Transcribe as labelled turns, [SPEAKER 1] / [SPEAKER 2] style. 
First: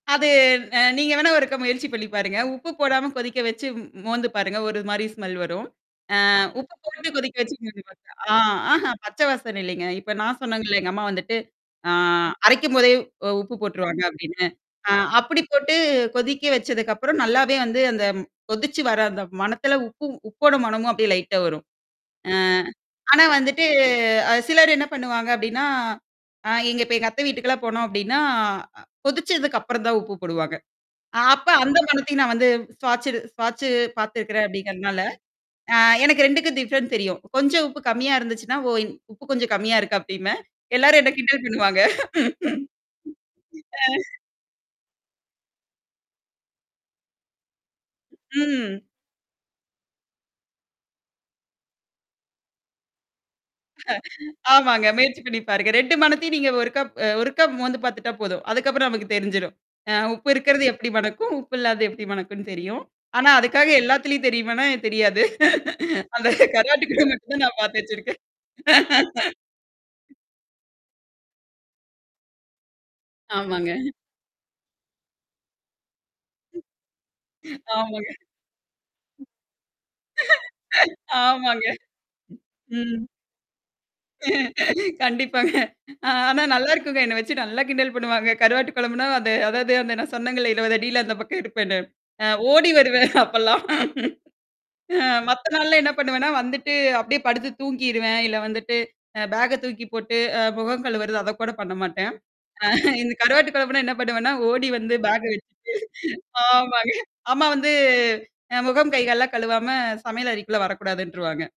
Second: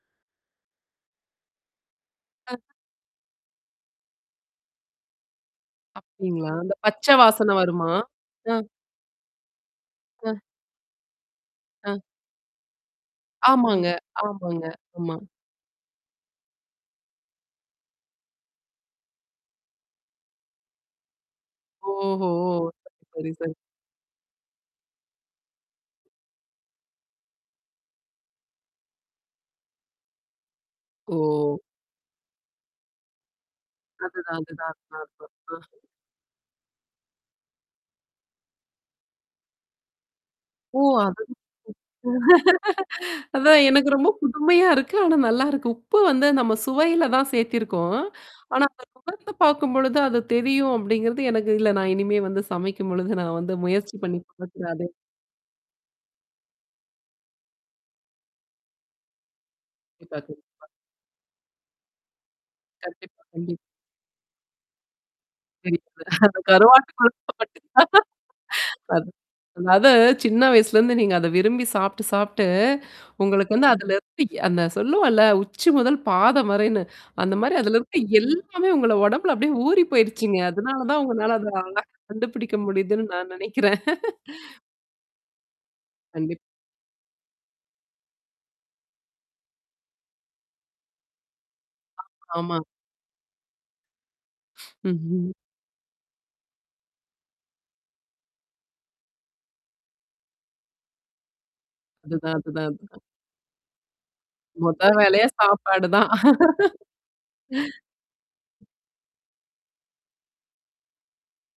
[SPEAKER 1] அது அ நீங்க வேணா ஒருக்க முயற்சி பண்ணி பாருங்க.
[SPEAKER 2] அ.
[SPEAKER 1] உப்பு போடாம கொதிக்க வச்சு மோ மோந்து பாருங்க. ஒரு மாரி ஸ்மெல் வரும். அ
[SPEAKER 2] அப்டீங்களா?
[SPEAKER 1] உப்பு
[SPEAKER 2] இந்த
[SPEAKER 1] போட்டு
[SPEAKER 2] பச்சை
[SPEAKER 1] கொதிக்க
[SPEAKER 2] வாசனை
[SPEAKER 1] வச்சு
[SPEAKER 2] வருமா?
[SPEAKER 1] [unintelligible] ஆ
[SPEAKER 2] அ.
[SPEAKER 1] ஆஹா பச்சை வாசனை இலைங்க. இப்ப நான்
[SPEAKER 2] அ.
[SPEAKER 1] சொன்னேங்கள்ல எங்க அம்மா வந்துட்டு. ஆ
[SPEAKER 2] அ.
[SPEAKER 1] அரைக்கும்போதே உ உப்பு
[SPEAKER 2] ஆமாங்க,
[SPEAKER 1] போட்டுருவாங்க அப்படின்னு.
[SPEAKER 2] ஆமாங்க
[SPEAKER 1] அ
[SPEAKER 2] ஆமா.
[SPEAKER 1] அப்படி போட்டு கொதிக்க வச்சதுக்கப்புறம் நல்லாவே வந்து அந்த கொதிச்சு வர அந்த மணத்தில, உப்பு உப்போட மணமும் அப்படியே லைட்டா வரும்.
[SPEAKER 2] ஓஹோ
[SPEAKER 1] ஆ.
[SPEAKER 2] ஓ!
[SPEAKER 1] ஆனா
[SPEAKER 2] சரி சரி.
[SPEAKER 1] வந்துட்டு அ அ சிலர் என்ன பண்ணுவாங்க அப்ப்டின்னா ஆ எங்க இப்ப எங்க அத்த வீட்டுக்கெல்லாம் போனோம் அப்ப்டின்னா கொதிச்சதுக்கு அப்புறம் தான் உப்பு போடுவாங்க. அப்ப
[SPEAKER 2] ஓ!
[SPEAKER 1] அந்த மனத்தையும் நான் வந்து ஸ்வாச்சு ஸ்வாட்சு
[SPEAKER 2] அதுதான்,
[SPEAKER 1] பார்த்துருக்கிறேன்
[SPEAKER 2] அதுதான்.
[SPEAKER 1] அப்படிங்கிறனால,
[SPEAKER 2] அதான் அதான்.
[SPEAKER 1] அ
[SPEAKER 2] ஆ.
[SPEAKER 1] எனக்கு 2 டிஃப்ரெண்ட் தெரியும். கொஞ்சம் உப்பு கம்மியா இருந்துச்சுன்னா, ஓ உப்பு கொஞ்சம் கம்மியா இருக்கு அப்படின்பே.
[SPEAKER 2] ஓ!
[SPEAKER 1] எல்லாரும் என்ன
[SPEAKER 2] அது
[SPEAKER 1] கிண்டல் பண்ணுவாங்க.
[SPEAKER 2] அதான் எனக்கு ரொம்ப
[SPEAKER 1] ஆ.
[SPEAKER 2] புதுமையா இருக்கு. ஆனா நல்லாயிருக்கு. உப்பு வந்து நம்ம சுவையில தான் சேர்த்திருக்கோம். ஆனா
[SPEAKER 1] ம்.
[SPEAKER 2] முகர்ந்து பார்க்கும்பொழுது அது தெரியும் அப்படிங்கிறது எனக்கு இல்ல. நான் இனிமே வந்து சமைக்கும்பொழுது நான் வந்து முயற்சி பண்ணி பாக்குறேன்
[SPEAKER 1] ஆமாங்க
[SPEAKER 2] அதே.
[SPEAKER 1] முயற்சி பண்ணி பாருங்க. 2 மனத்தையும் நீங்க ஒருக்கப் ஒருக்கப் மோந்து பார்த்துட்டா போதும். அதுக்கப்புறம் நமக்கு தெரிஞ்சிடும். அ உப்பு இருக்கிறது
[SPEAKER 2] [unintelligible]
[SPEAKER 1] எப்படி மனக்கும், உப்பு இல்லாத எப்படி மனக்குன்னு தெரியும்.
[SPEAKER 2] கண்டிப்பா,
[SPEAKER 1] ஆனா
[SPEAKER 2] கண்டிப்
[SPEAKER 1] அதுக்காக எல்லாத்துலயும் தெரியுமனா தெரியாது.
[SPEAKER 2] [unintelligible]
[SPEAKER 1] அந்த
[SPEAKER 2] அந்த கருவாட்டு
[SPEAKER 1] கருவாட்டுக்கு மட்டும் தான்
[SPEAKER 2] கொழுப்பட்டு.
[SPEAKER 1] நான் பார்த்து வச்சிருக்கேன்.
[SPEAKER 2] அ. அதது சின்ன வயசுலேருந்து நீங்க அத விரும்பி சாப்ட்டு சாப்ட்டு, உங்களுக்கு வந்து
[SPEAKER 1] ஆமாங்க.
[SPEAKER 2] அதல இருந்து அந்த சொல்லுவோல, உச்சி முதல் பாத வரைன்னு அந்த மாரி அதுல இருக்க
[SPEAKER 1] ஆமாங்க.
[SPEAKER 2] எல்லாமே உங்கள உடம்புல அப்படியியே ஊறி போயடுச்சுங்க. அதனால தான் உங்களால அத
[SPEAKER 1] ஆமாங்க.
[SPEAKER 2] அழகா கண்டுபிடிக்க
[SPEAKER 1] ம்.
[SPEAKER 2] முடியுதுன்னு நான் நினைக்கிறேன்.
[SPEAKER 1] கண்டிப்பாங்க. அ
[SPEAKER 2] கண்டிப்
[SPEAKER 1] ஆனா நல்லாருக்குங்க. என்ன வச்சு நல்லா கிண்டல் பண்ணுவாங்க. கருவாட்டு குழம்புனா அது அதாவது அந்த நான் சொன்னேங்க 20 அடியில அந்த பக்கம் இருப்பேன்னு.
[SPEAKER 2] அ.
[SPEAKER 1] அ
[SPEAKER 2] ஆமா, ஆமா.
[SPEAKER 1] ஓடி வருவேன் அப்பல்லாம்.
[SPEAKER 2] ம்,
[SPEAKER 1] அ
[SPEAKER 2] ம்.
[SPEAKER 1] மத்த நாள்ல என்ன பண்ணுவேன்னா, வந்துட்டு அப்படியியே படுத்து தூங்கிருவேன். இல்ல வந்துட்டு அ பேக்க தூக்கி போட்டு அ முகம் கழுவறது அத கூட பண்ண மாட்டேன்.
[SPEAKER 2] அதுதான் அதுதான்
[SPEAKER 1] அ
[SPEAKER 2] அதுதான்.
[SPEAKER 1] இந்த கருவாட்டு குழம்புனா என்ன பண்ணுவேன்னா, ஓடி
[SPEAKER 2] மொத
[SPEAKER 1] வந்து பேக்க
[SPEAKER 2] வேலையே
[SPEAKER 1] வச்சுட்டு
[SPEAKER 2] சாப்பாடு தான்.
[SPEAKER 1] ஆமாங்க. அம்மா வந்து அ முகம் கைகால்லாம் கழுவாம சமையல் அறைக்குள்ள வரக்கூடாதுன்றுருவாங்க.